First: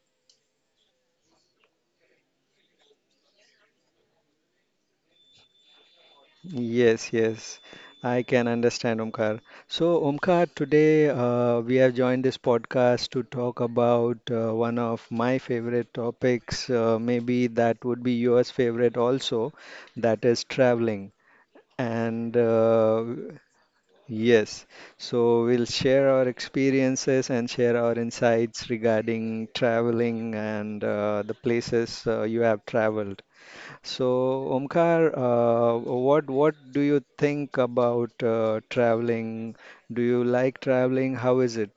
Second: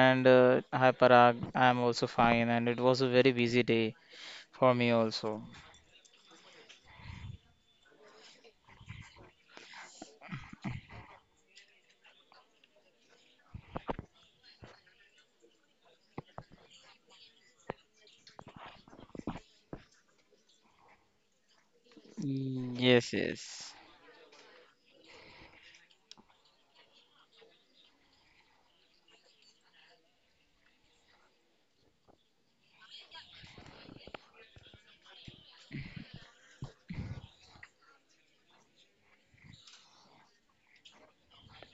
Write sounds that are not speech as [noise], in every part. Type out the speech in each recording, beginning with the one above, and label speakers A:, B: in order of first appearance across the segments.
A: and hi Parag. I'm also fine, and it was a very busy day for me also.
B: Yes, yes, I can understand, Omkar. So, Omkar, today we have joined this podcast to talk about one of my favorite topics, maybe that would be yours favorite also, that is traveling. And
A: Yes, yes.
B: Yes, so we'll share our experiences and share our insights regarding traveling and the places you have traveled. So, Omkar, what do you think about traveling? Do you like traveling? How is it?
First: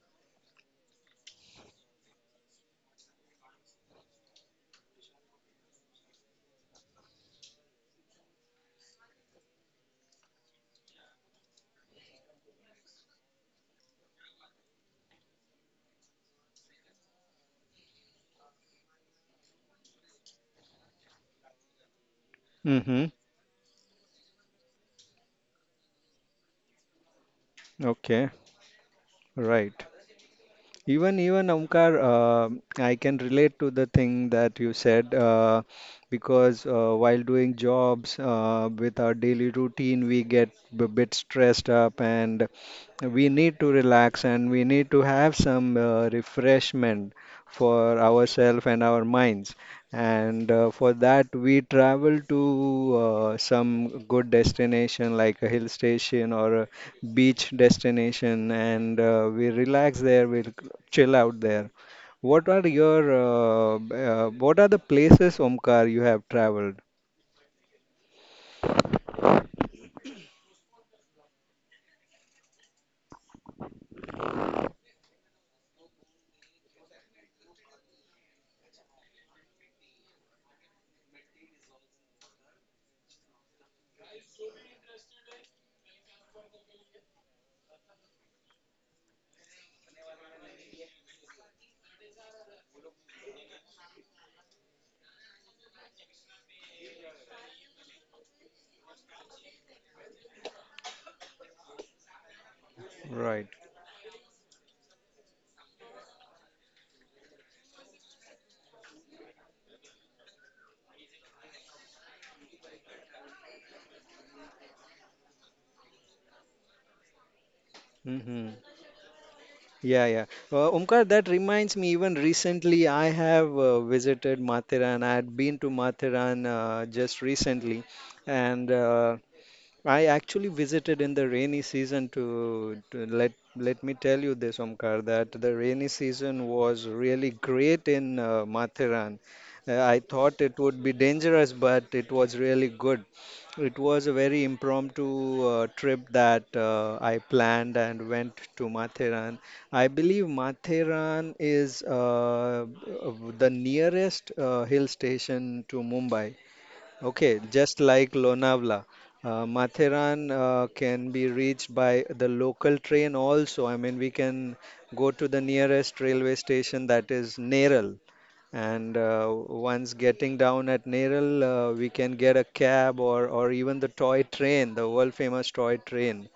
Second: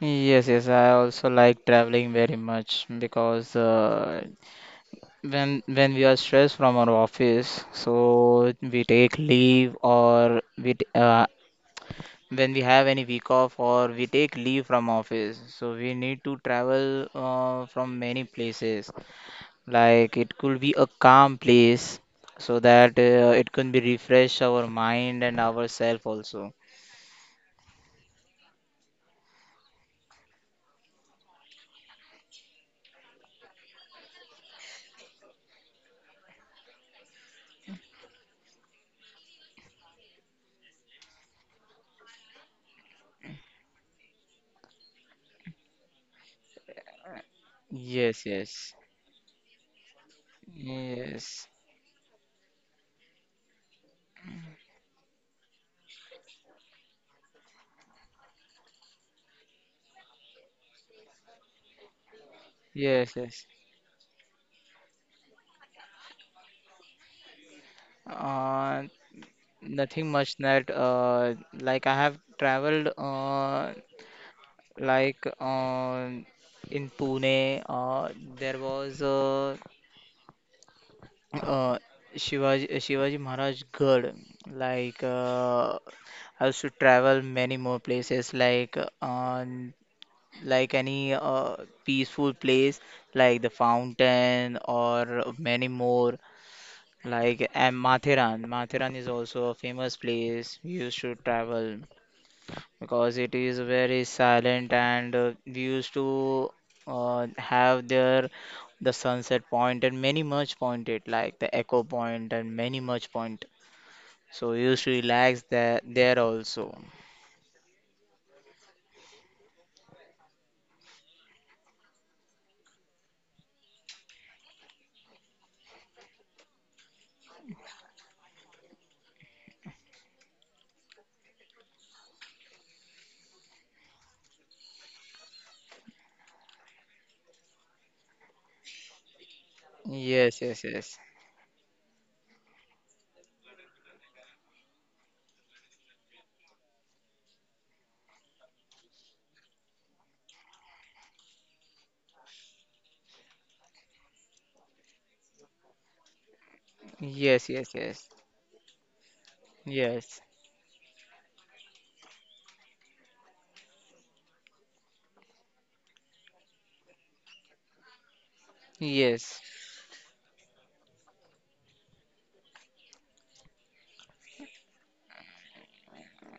A: Yes, yes, I also like traveling very much because when we are stressed from our office, so we take leave, or when we have any week off or we take leave from office, so we need to travel from many places. Like, it could be a calm place so that
B: Mm-hmm.
A: it can be refresh our mind and ourself also.
B: Okay, right. Even Omkar, I can relate to the thing that you said, because while doing jobs, with our daily routine, we get a bit stressed up and we need to relax and we need to have some refreshment for
A: Yes,
B: ourselves
A: yes,
B: and our minds. And for that,
A: yes,
B: we travel to some good destination like a hill station or a beach destination, and we relax there, we'll chill out there. What are your
A: yes, yes.
B: what are the places, Omkar, you have traveled?
A: Uh, Nothing much that, like I have traveled like uh, in Pune. There was uh, Shivaji Maharaj Garh. Like I used to travel many more places, like on like any peaceful place, like the fountain or many more. Like, and Matheran, Matheran is also a famous place. We used to travel because it
B: Right.
A: is very silent, and we used to have there the sunset point and many much pointed like the echo point and many much point, so we used to relax there also.
B: Mm-hmm. Yeah, yeah. Omkar, that reminds me, even recently I have visited Mathiran. I had been to Mathiran just recently, and I actually visited in the rainy season. To, to let let me tell you this, Omkar, that the rainy season was really great in Mathiran. I
A: Yes,
B: thought it
A: yes,
B: would be
A: yes,
B: dangerous, but it was really good. It was a very impromptu trip that I planned and went to Mathiran. I believe Mathiran is uh, the nearest hill station to Mumbai. Okay,
A: yes,
B: just
A: yes,
B: like Lonavala,
A: yes,
B: Matheran can be reached by the local train also. I mean, we can go to the nearest railway station that is Neral. And
A: yes,
B: once getting down at Neral, we can get a cab or even the toy train, the world famous toy train.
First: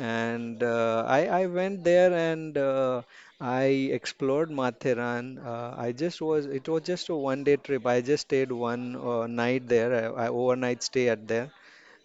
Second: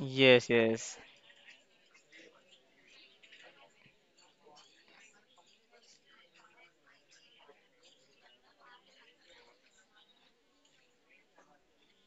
A: yes, yes,
B: I went there and I explored Matheran. It was just a one day trip. I just stayed one night there, I overnight stay at there.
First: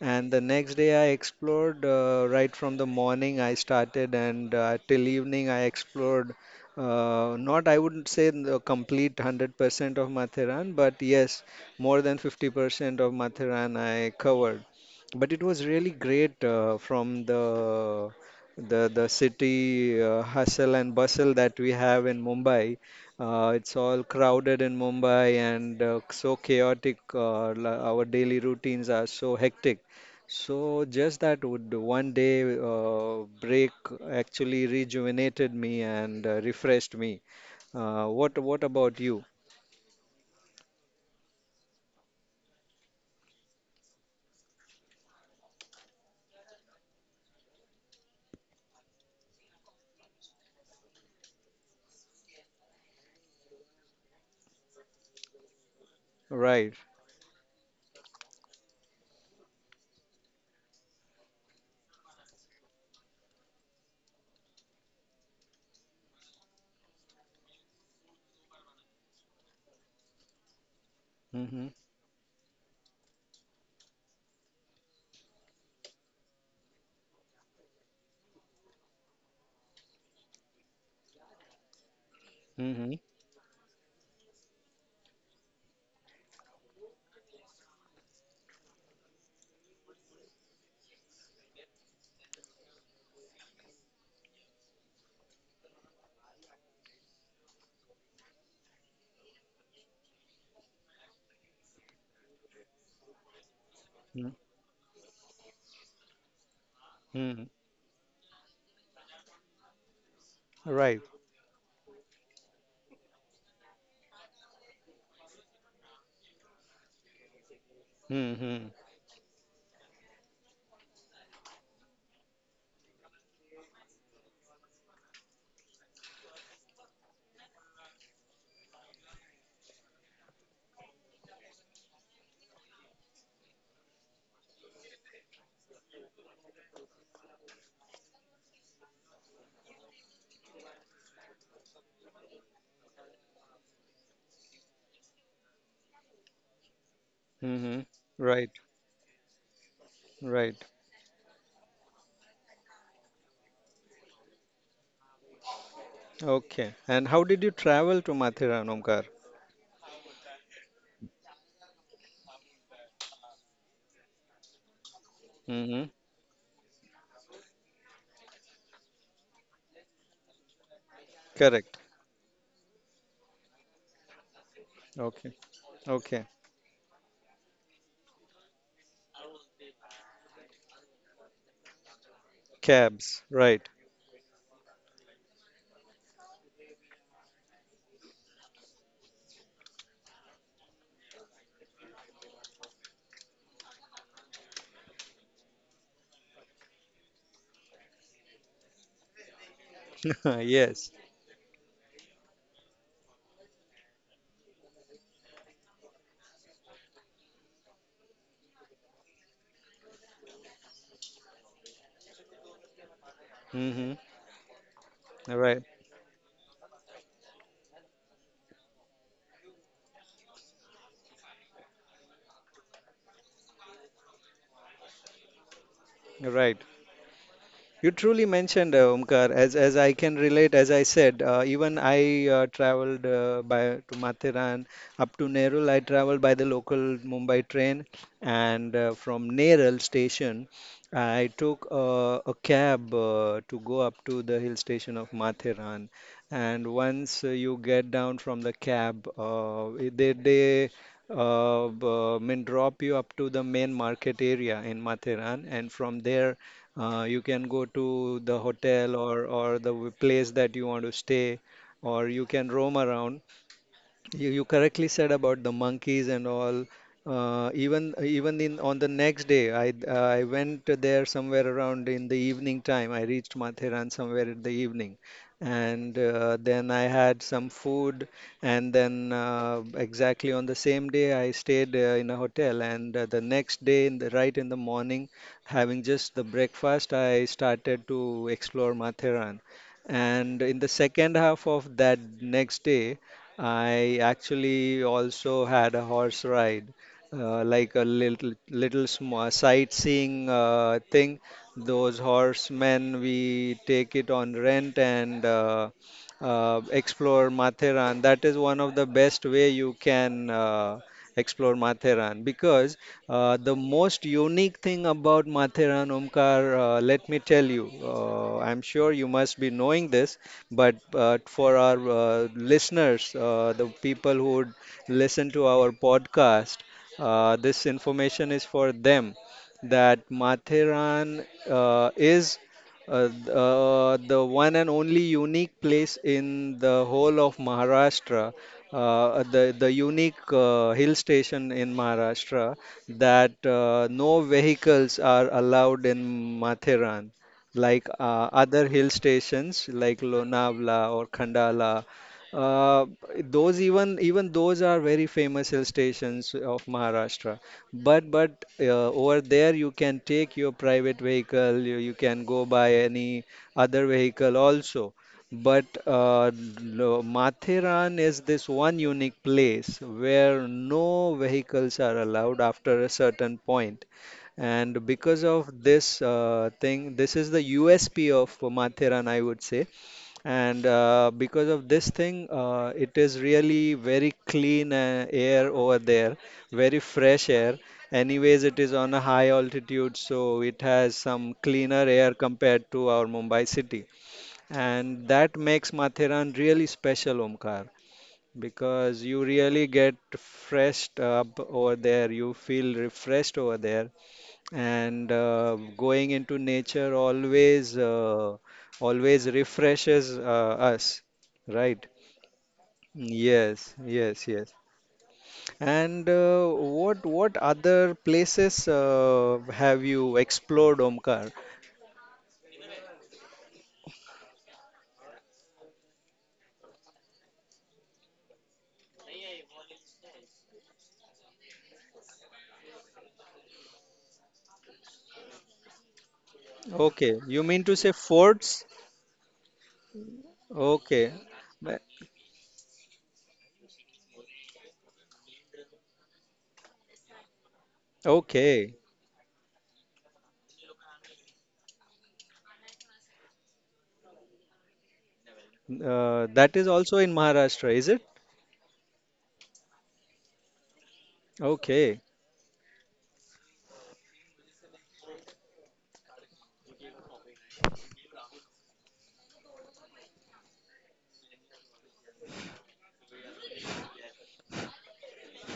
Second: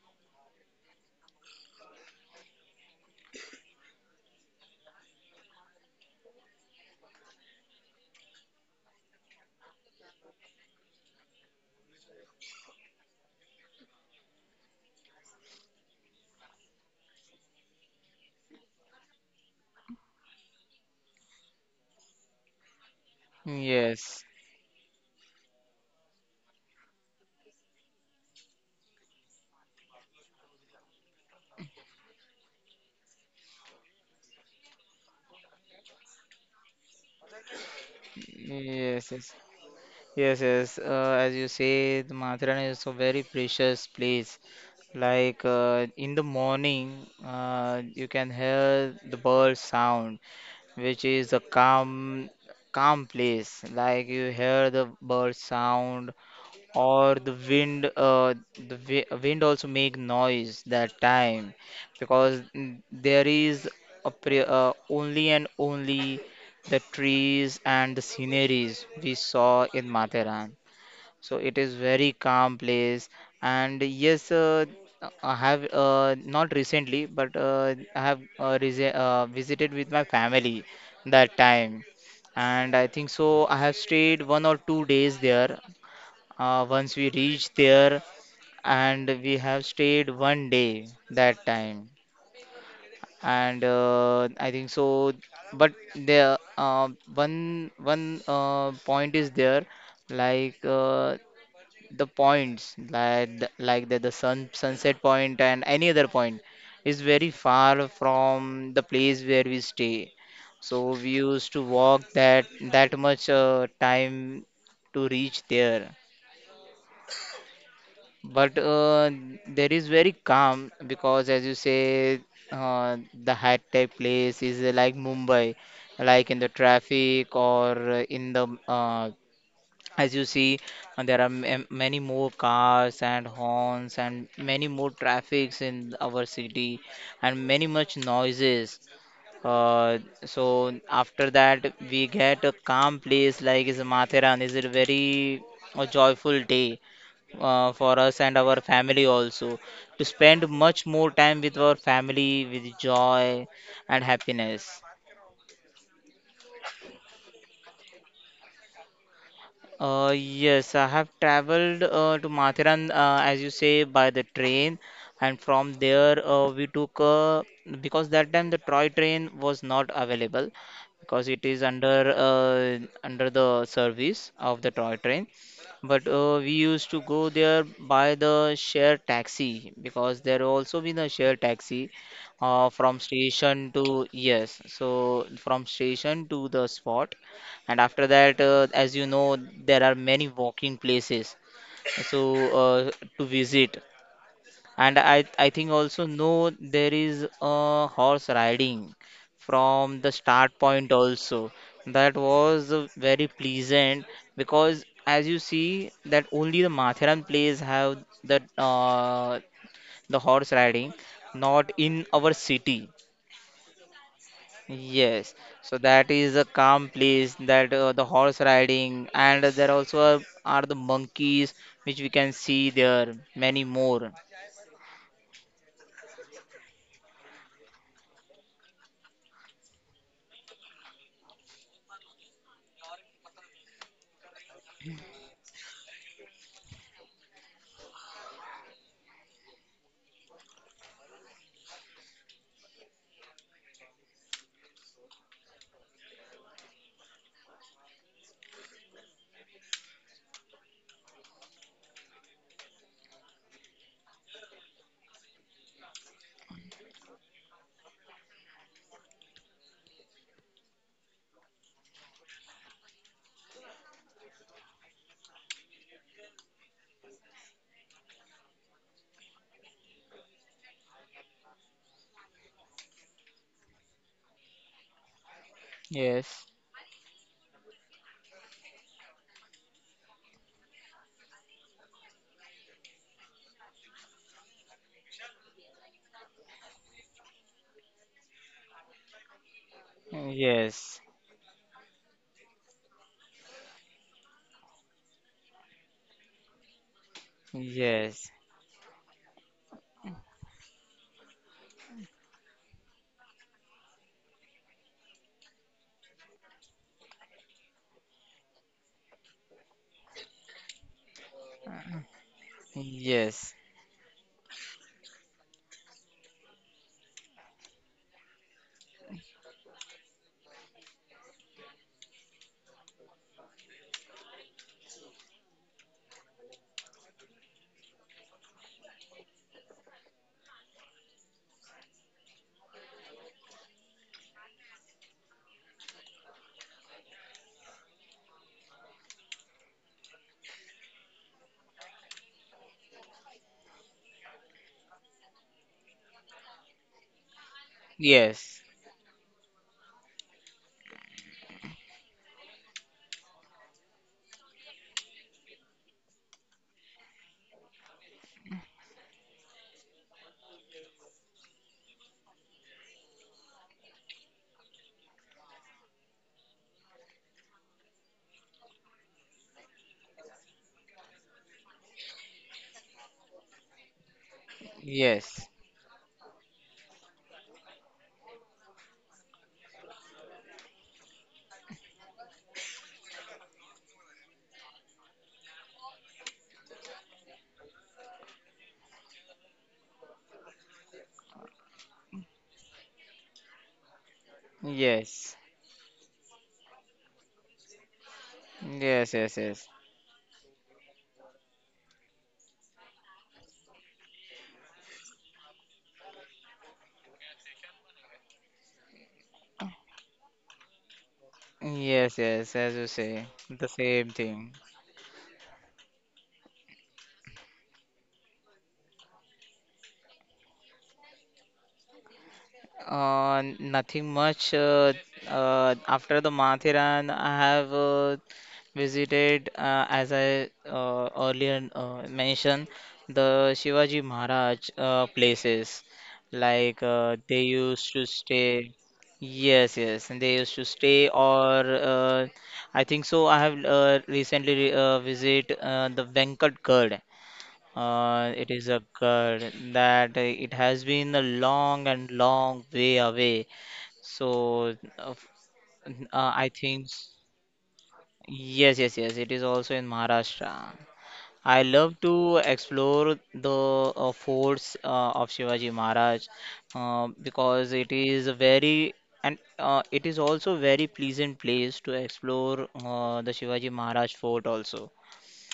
B: And the next day I explored right from the morning I started and till evening I explored, not I wouldn't say the complete 100% of Matheran, but yes, more than 50% of Matheran I covered. But it was really great from the city hustle and bustle that we have in Mumbai. It's all
A: yes,
B: crowded in Mumbai and so chaotic. Our daily routines are so hectic. So just that would one day break actually rejuvenated me and refreshed me.
A: yes,
B: What about
A: yes,
B: you?
A: yes. Yes, yes. As you say, the Mathura is a very precious place. Like in the morning, you can hear the bird sound, which is a calm, calm place. Like, you hear the bird sound,
B: Right.
A: or the wind. The wi wind also make noise that time, because there is a pre only and only the trees and the sceneries we saw in Matheran. So it
B: Mm-hmm.
A: is very calm place. And yes, I have not recently, but I have visited with my family that time. And I
B: Mm-hmm.
A: think so, I have stayed 1 or 2 days there. Once we reached there, and we have stayed 1 day that time. And I think so. But there, one point is there, like the points like the
B: Mm-hmm.
A: sun sunset point and any other point is very
B: Mm-hmm.
A: far from the place where we stay, so
B: Right.
A: we used to walk that much time to reach there.
B: Mm-hmm.
A: But there is very calm, because as you say, uh, the high tech place is like Mumbai, like in the traffic or in the, as you see, there are many more cars and horns and many more traffics in our city and many much noises. Uh, so after that, we get a calm place like is Matheran. Is a very joyful day
B: Mm-hmm.
A: for us and
B: Right.
A: our family also, to spend
B: Right.
A: much more time with our family with joy and happiness.
B: Okay. And how did you travel to Mathura, Omkar?
A: Yes, I have traveled to Mathiran, as you say, by the train, and from
B: Mm-hmm.
A: there we took because that time the Troy train was not available, because it is
B: Correct.
A: under under the service of the Troy train.
B: Okay.
A: But
B: Okay.
A: we used to go there by the share taxi, because there also been a share taxi from
B: Cabs. Right.
A: station to, yes, so from station to the spot. And after that, as you know, there are many walking places, so uh, to visit. And I think also no, there is a horse riding from the
B: [laughs]
A: start
B: Yes.
A: point also. That was very pleasant, because as you see, that only the Matharan place have that, the horse riding, not in our city.
B: Mm-hmm.
A: Yes,
B: Right.
A: so that is a calm place, that the horse riding, and there also are the monkeys, which we can see there, many more.
B: Right. You truly mentioned Omkar, as I can relate. As I said, even I traveled by to Mathiran up to Nerul. I traveled by the local Mumbai train, and from Nerul station, I took a cab to go up to the hill station of Mathiran. And once you get down from the cab, mean drop you up to the main market area in Mathiran, and from there you can go to the hotel or the place that you want to stay, or you can roam around. You correctly said about the monkeys and all. Even even in on the next day, I went there somewhere around in the evening time. I reached Matheran somewhere in the evening, and
A: Yes,
B: then I had some food. And then exactly on the same day, I stayed in a hotel. And the next day, in the morning, having just the breakfast, I started to explore Matheran. And in the
A: yes,
B: second half of that next day. I actually also had a horse ride, like a little
A: yes,
B: little small sightseeing thing. Those horsemen, we take it on rent and explore Matheran. That is one of the best way you can explore Matheran because the
A: yes,
B: most unique thing about Matheran, Omkar, let me tell you, I'm sure you must be knowing this. But for our listeners, the people who would listen to our podcast, this information is for them that Matheran is the one and only unique place in the whole of Maharashtra, the unique hill station in Maharashtra that no vehicles are allowed in Matheran like
A: yes,
B: other hill stations like Lonavala or Khandala. Uh, those Even those are very famous hill stations of Maharashtra. But over there you can take your private vehicle. You can go by any other vehicle also. But Matheran is this one unique place where no vehicles are allowed after a certain point.
A: yes,
B: And because
A: yes,
B: of this thing, this is the USP of Mathiran, I would say. And because of this thing, it is really very clean air over there, very fresh air. Anyways, it is on a high altitude, so it has some cleaner air compared to our Mumbai city. And that
A: yes,
B: makes Mathiran really special, Omkar, because you really
A: yes,
B: get refreshed up over there, you feel refreshed over there and going into nature always refreshes us, right?
A: yes, yes, yes, as you say, the
B: Yes,
A: same
B: yes, yes.
A: thing.
B: And what other places have you explored, Omkar?
A: Nothing much. After the Mathiran, I have visited, as I earlier mentioned, the Shivaji Maharaj places. Like
B: Okay, you
A: they
B: mean to say
A: used to
B: forts?
A: stay. Yes, yes, and they used to
B: Okay,
A: stay, or
B: Ma-
A: I think so, I have recently visit the Venkat Gad. It is
B: okay.
A: a good that it has been a long and long way away. So,
B: Uh,
A: I
B: that is
A: think
B: also in Maharashtra, is it?
A: yes, yes, yes. It is also in Maharashtra. I love
B: Okay.
A: to explore the forts of Shivaji Maharaj, because it is a very, and it is also very pleasant place to explore the Shivaji Maharaj fort also.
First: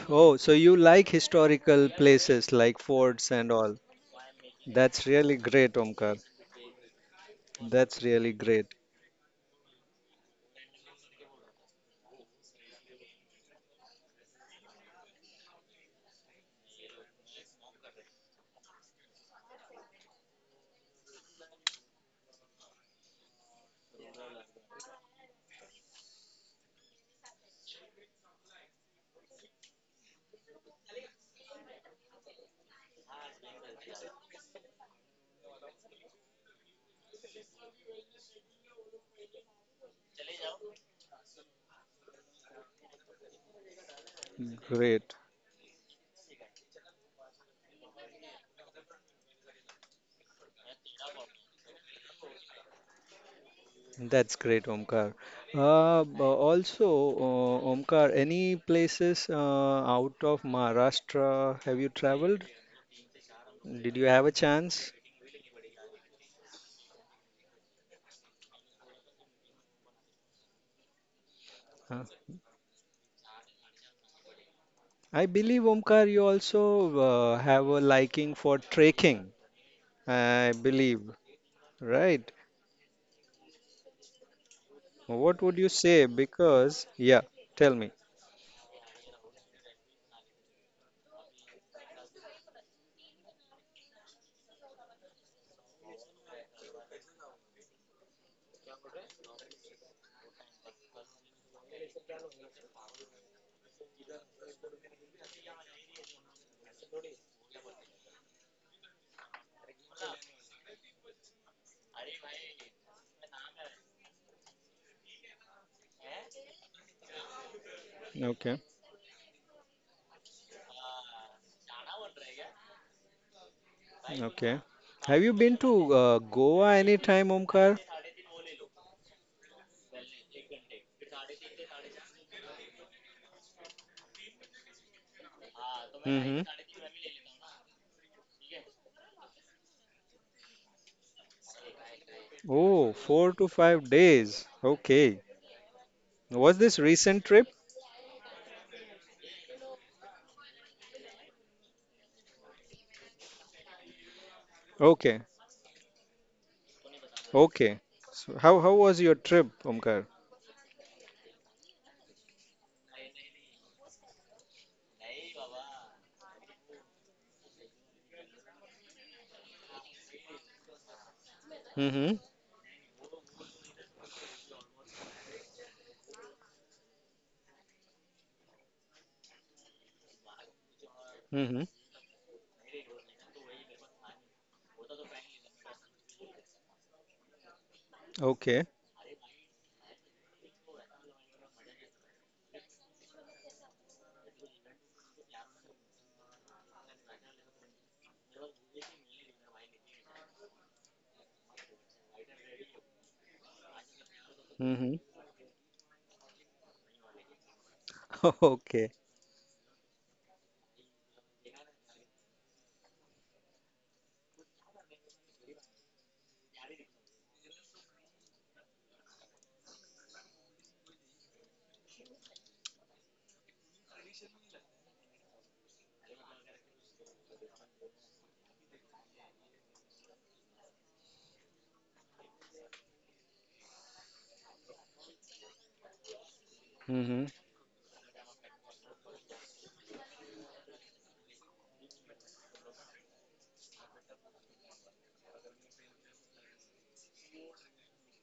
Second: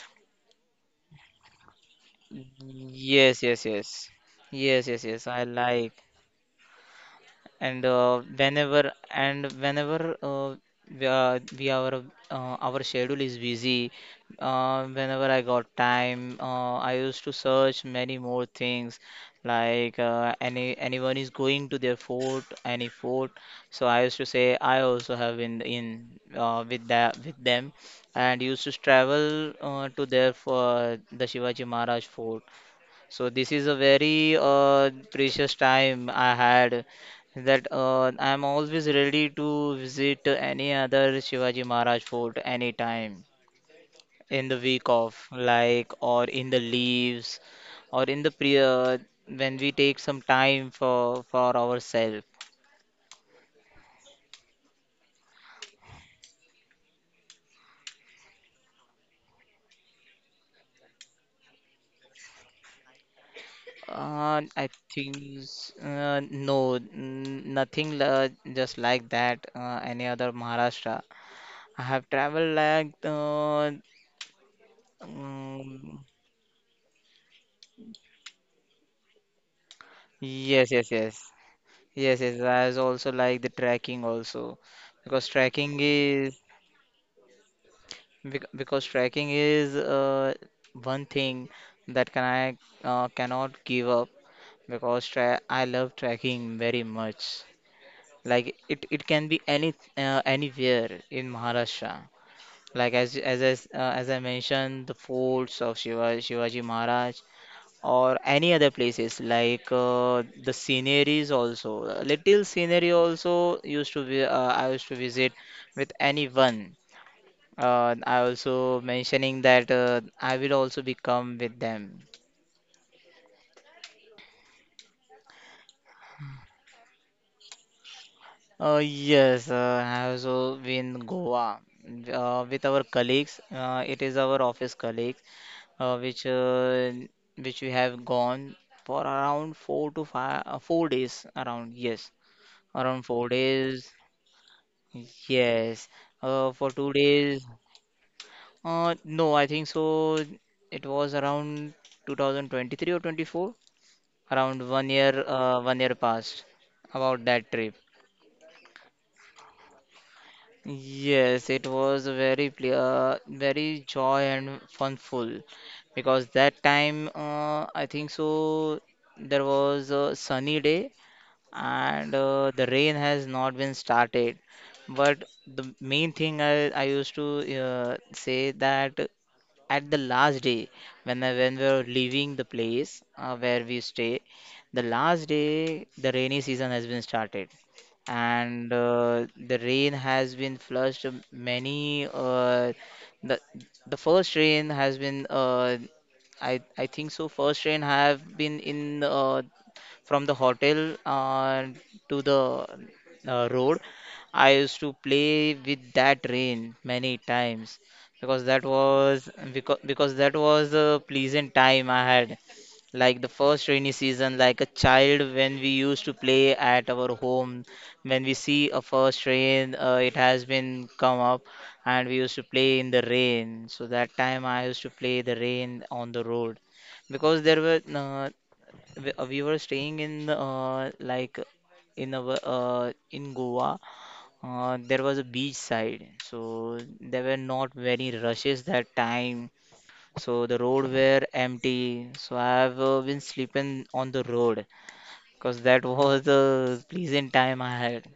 B: Oh, so you like historical places like forts
A: Yes,
B: and
A: yes,
B: all.
A: yes. Yes,
B: That's
A: yes,
B: really
A: yes, I
B: great,
A: like.
B: Omkar.
A: And
B: That's really great.
A: whenever we are our schedule is busy, whenever I got time, I used to search many more things, like anyone is going to their fort, any fort, so I used to say I also have been in, with that, with them, and used to travel to there for the Shivaji Maharaj fort. So this is a very precious time I had, that I'm always ready to visit any other Shivaji Maharaj fort anytime, in the week
B: Great.
A: off, like, or in the leaves, or in the pre when we take some time for ourselves.
B: That's great, Omkar. Also, Omkar, any places out of Maharashtra have you traveled? Did you have a
A: I
B: chance?
A: think no, nothing just like that. Any other Maharashtra, I
B: Uh,
A: have traveled like
B: I believe,
A: mm,
B: Omkar, you also have a liking for trekking, I
A: yes, yes,
B: believe,
A: yes. Yes,
B: right?
A: yes, I was also like the tracking also, because
B: What would you
A: tracking
B: say?
A: is,
B: Because, yeah, tell me.
A: because tracking is, one thing that can I cannot give up, because tra I love tracking very much. Like, it can be any anywhere in Maharashtra. Like as I mentioned, the forts of Shivaji Maharaj, or any other places like the sceneries also. Little scenery also used to be, I used to visit with anyone, I
B: Okay,
A: also mentioning that I will also become with them.
B: okay. Have you been to Goa any time, Omkar?
A: Uh, yes, I also been Goa, with our colleagues, it is our office colleagues, uh, which
B: Mm-hmm.
A: uh, which we have gone for around four to five, 4 days around, yes,
B: Oh,
A: around four
B: four to five
A: days
B: days. Okay.
A: Yes,
B: Was this
A: for two
B: recent trip?
A: days. No, I think so, it was around 2023 or 24, around one
B: Okay.
A: year, 1 year past about that trip.
B: Okay. So how was your trip, Omkar?
A: Yes, it was a very very joy and funful, because that time, I think so there was a sunny day, and
B: Mm-hmm.
A: the rain has not been started. But the main thing, I used to say that at the last day, when we
B: Mm-hmm.
A: were leaving the place where we stay, the last day the rainy season has been started,
B: Okay.
A: and the rain has been flushed, many the the first rain has been, I think so first rain have been in, from the hotel to the road. I used to
B: Mm-hmm.
A: play with that rain many times, because
B: [laughs]
A: that
B: Okay.
A: was, because that was a pleasant time I had, like the first rainy season, like a child, when we used to play at our home, when we see a first rain, it has been come up, and we used to play in the rain. So that time, I used to play the rain on the road, because there were, we were staying in, like in our in Goa. There was a beach side, so
B: Mm-hmm.
A: there were not many rushes that time. So the road were empty. So I have been sleeping on the road, because that [laughs] was the pleasant time I had.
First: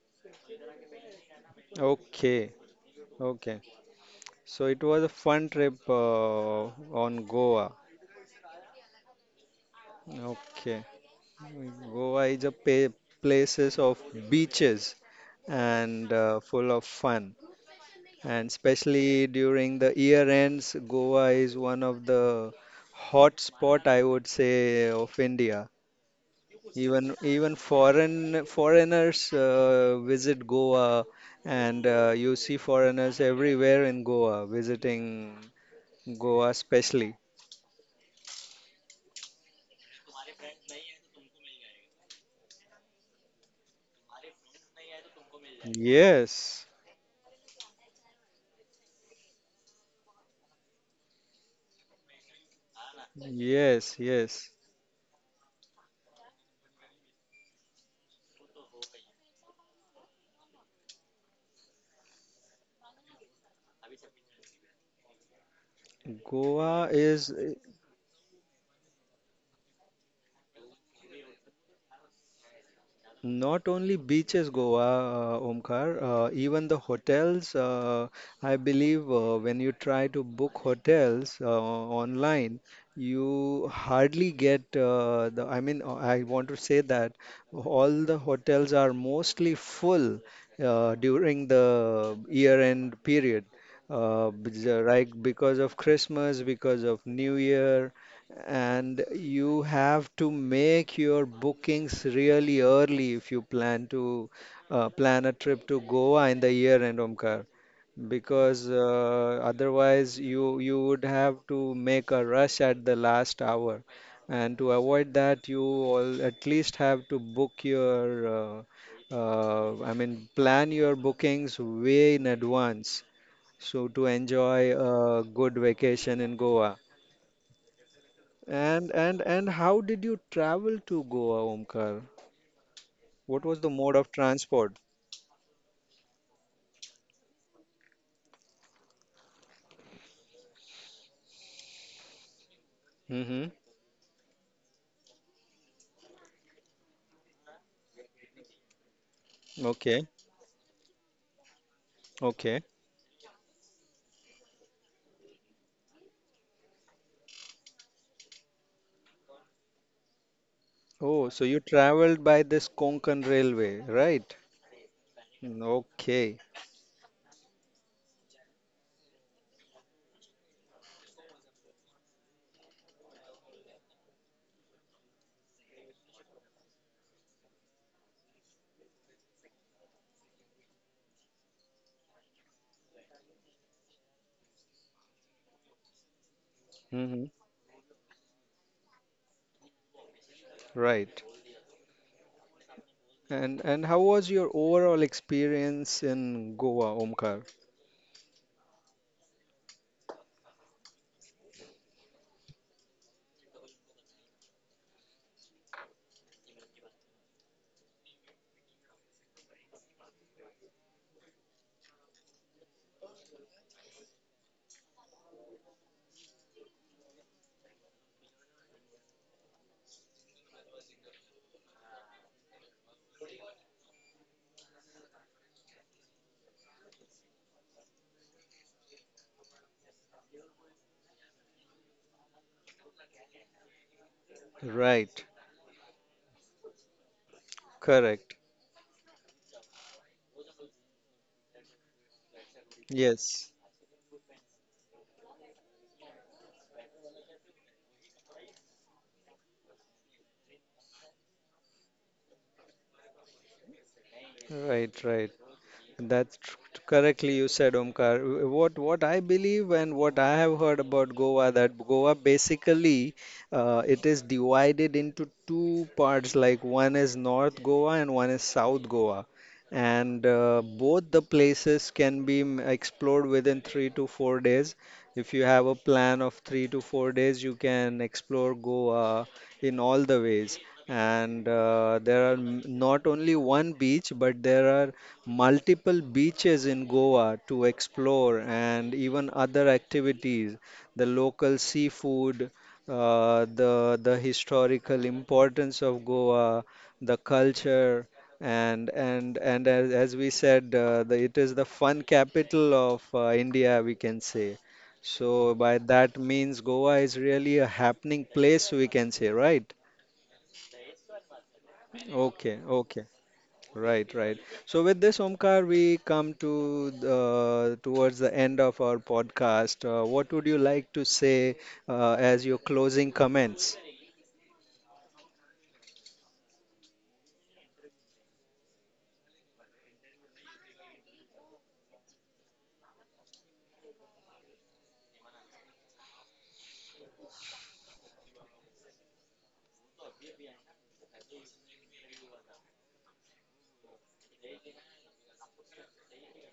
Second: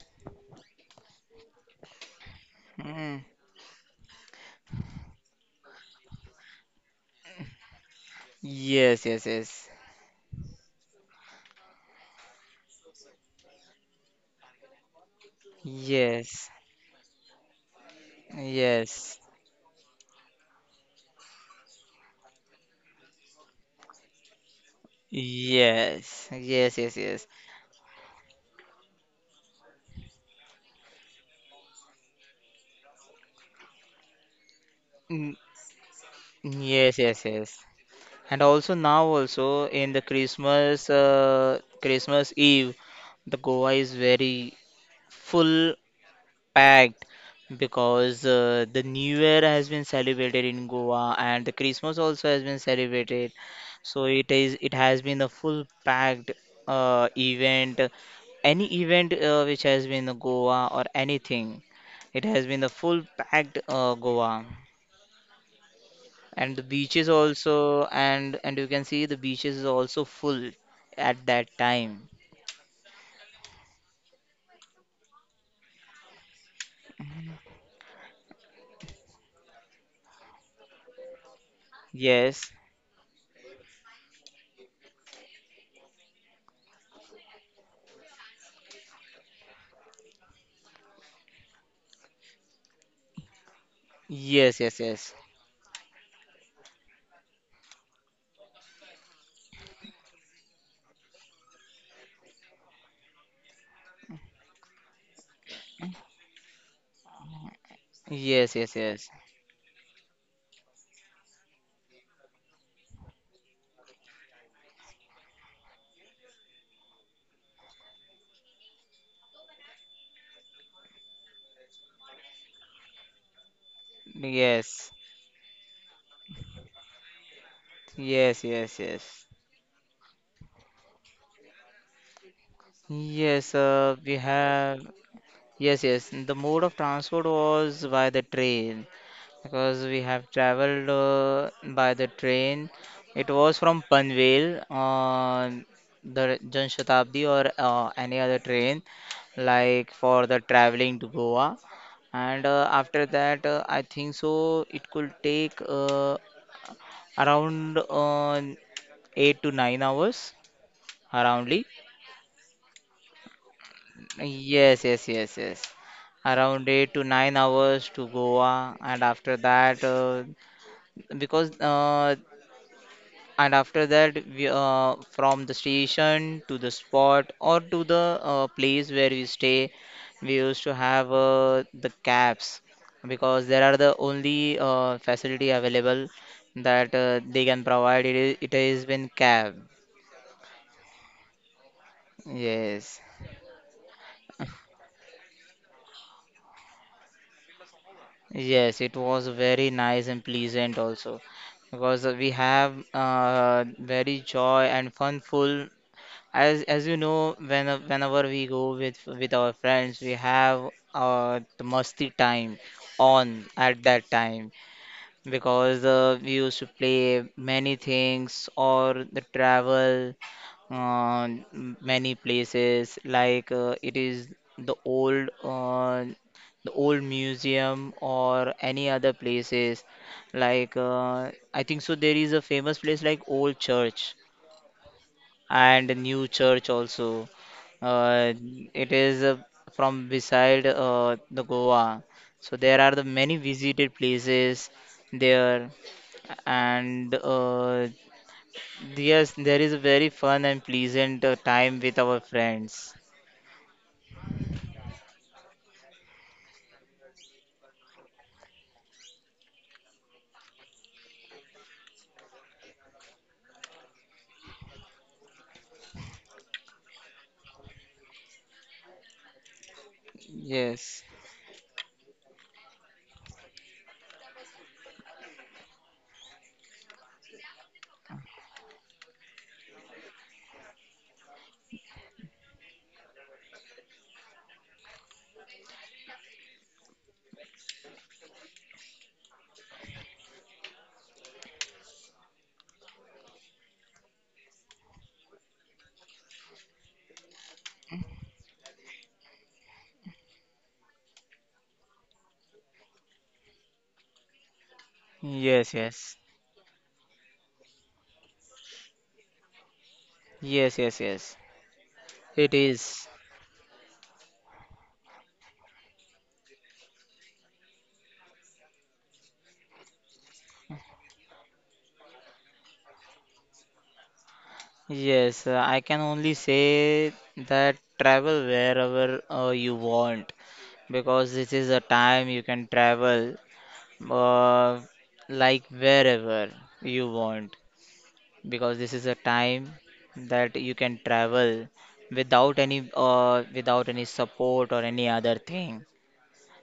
B: Okay.
A: Mm.
B: Okay. So it was a fun trip on Goa.
A: Yes, yes, yes.
B: Okay. Goa is a pa places of beaches and
A: Yes,
B: full of fun. And
A: yes,
B: especially during the year ends, Goa is one of the hot spot, I would say, of India.
A: yes, yes, yes,
B: Even
A: yes.
B: even foreigners visit Goa, and you see foreigners everywhere in Goa
A: Mm.
B: visiting Goa,
A: Yes, yes,
B: especially.
A: yes. And also now also in the Christmas, Christmas Eve, the Goa is very full
B: Yes,
A: packed, because the New Year has been celebrated in Goa, and the Christmas also has been celebrated.
B: yes,
A: So it
B: yes.
A: is, it has been a full packed event. Any event which has been in Goa or anything, it has been a full packed Goa. And the
B: Goa
A: beaches
B: is.
A: also, and you can see the beaches is also full at that time.
B: Not only beaches, Goa, Omkar, even the hotels. I believe when you try to book hotels
A: Yes,
B: online, you hardly get the. I mean, I want to say that all the hotels are mostly full during the year-end period. Uh,
A: yes, yes,
B: because-
A: yes,
B: right, because of Christmas, because of New Year, and you have to make your bookings really early if you plan to plan a trip to Goa in the year end, Omkar,
A: yes, yes,
B: because
A: yes,
B: otherwise you would have to make a rush at the last hour. And to avoid that, you all at least have to book your I mean plan your bookings way in advance so to enjoy
A: yes,
B: a good vacation in Goa.
A: yes, yes,
B: And
A: yes.
B: and and how did you travel to Goa, Omkar? What
A: Yes,
B: was the mode
A: we
B: of
A: have.
B: transport?
A: Yes, yes, the mode of transport was by the train, because we have traveled by the train. It
B: Mm-hmm.
A: was from Panvel on the Jan Shatabdi or any other train, like
B: Okay.
A: for the traveling to Goa. And
B: Okay.
A: after that, I think so it could take, around 8 to 9 hours,
B: Oh, so
A: aroundly.
B: you traveled by this Konkan railway, right?
A: Yes, yes, yes,
B: Mm,
A: yes.
B: okay.
A: Around 8 to 9 hours to Goa, and after that, because and after that, from the station to the spot, or to the place where we stay, we used to have the cabs, because there are the only facility available that
B: Mm-hmm.
A: they can provide. It is, it has been cab.
B: Right.
A: Yes,
B: And how was your overall experience in Goa, Omkar?
A: yes, it was very nice and pleasant also, because we have very joy and fun full. As you know, when whenever we go with our friends, we have the musty time on at that time, because we used to play many things or the travel uh, many places, like it is the old, the old museum, or any other places, like I think so there is a famous place like old church
B: Right.
A: and a new church also. Uh,
B: Correct.
A: it is from beside the Goa. So there are the many
B: Yes.
A: visited places there, and yes, there is a very fun and pleasant time with our friends.
B: Right, right. That's tr- correctly you said, Omkar. What I believe and what I have heard about Goa that Goa basically it is divided into two parts. Like one is North Goa and one is South Goa, and
A: Yes,
B: both the places can be explored within 3 to 4 days. If you have a plan of 3 to 4 days, you can explore Goa in all the ways. And there are not only one beach, but there are multiple beaches in Goa to explore and even other activities, the local seafood, the historical importance of Goa, the culture, and as we said, it is the fun capital of India, we can say. So
A: yes,
B: by
A: yes,
B: that means, Goa is really a happening place, we can say, right?
A: yes, yes, yes. It
B: Okay,
A: is.
B: okay. Right, right. So with this, Omkar, we come to towards the end of our podcast. What would you like to say as your closing comments?
A: Yes, I can only say that travel wherever you want, because this is a time you can travel uh, like wherever you want, because this is a time that you can travel without any without any support or any other thing,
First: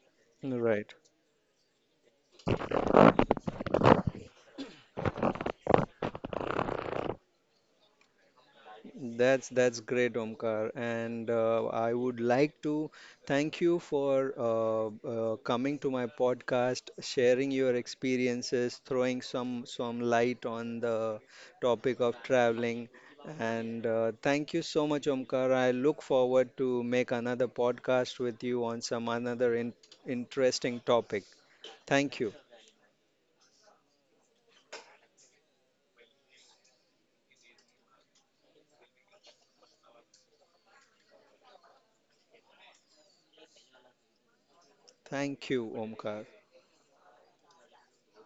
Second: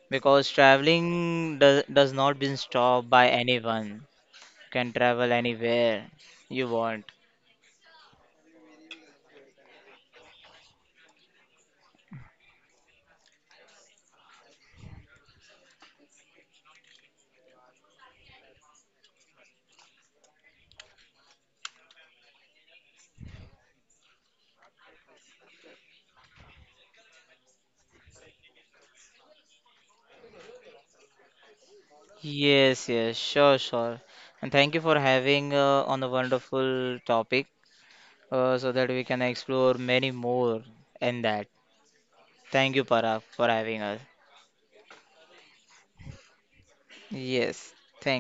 A: because
B: Right.
A: traveling does not been stopped by anyone. You can travel anywhere you want.
B: That's great, Omkar, and I would like to thank you for coming to my podcast, sharing your experiences, throwing some light on the topic of traveling, and thank you so much, Omkar. I look forward to make another podcast with you on some another in interesting topic. Thank you,
A: Yes, yes, sure, sure. And thank you for having on a wonderful topic, so that we can explore many more in that. Thank you, Parag, for having us.
B: thank you, Omkar.
A: Yes, thank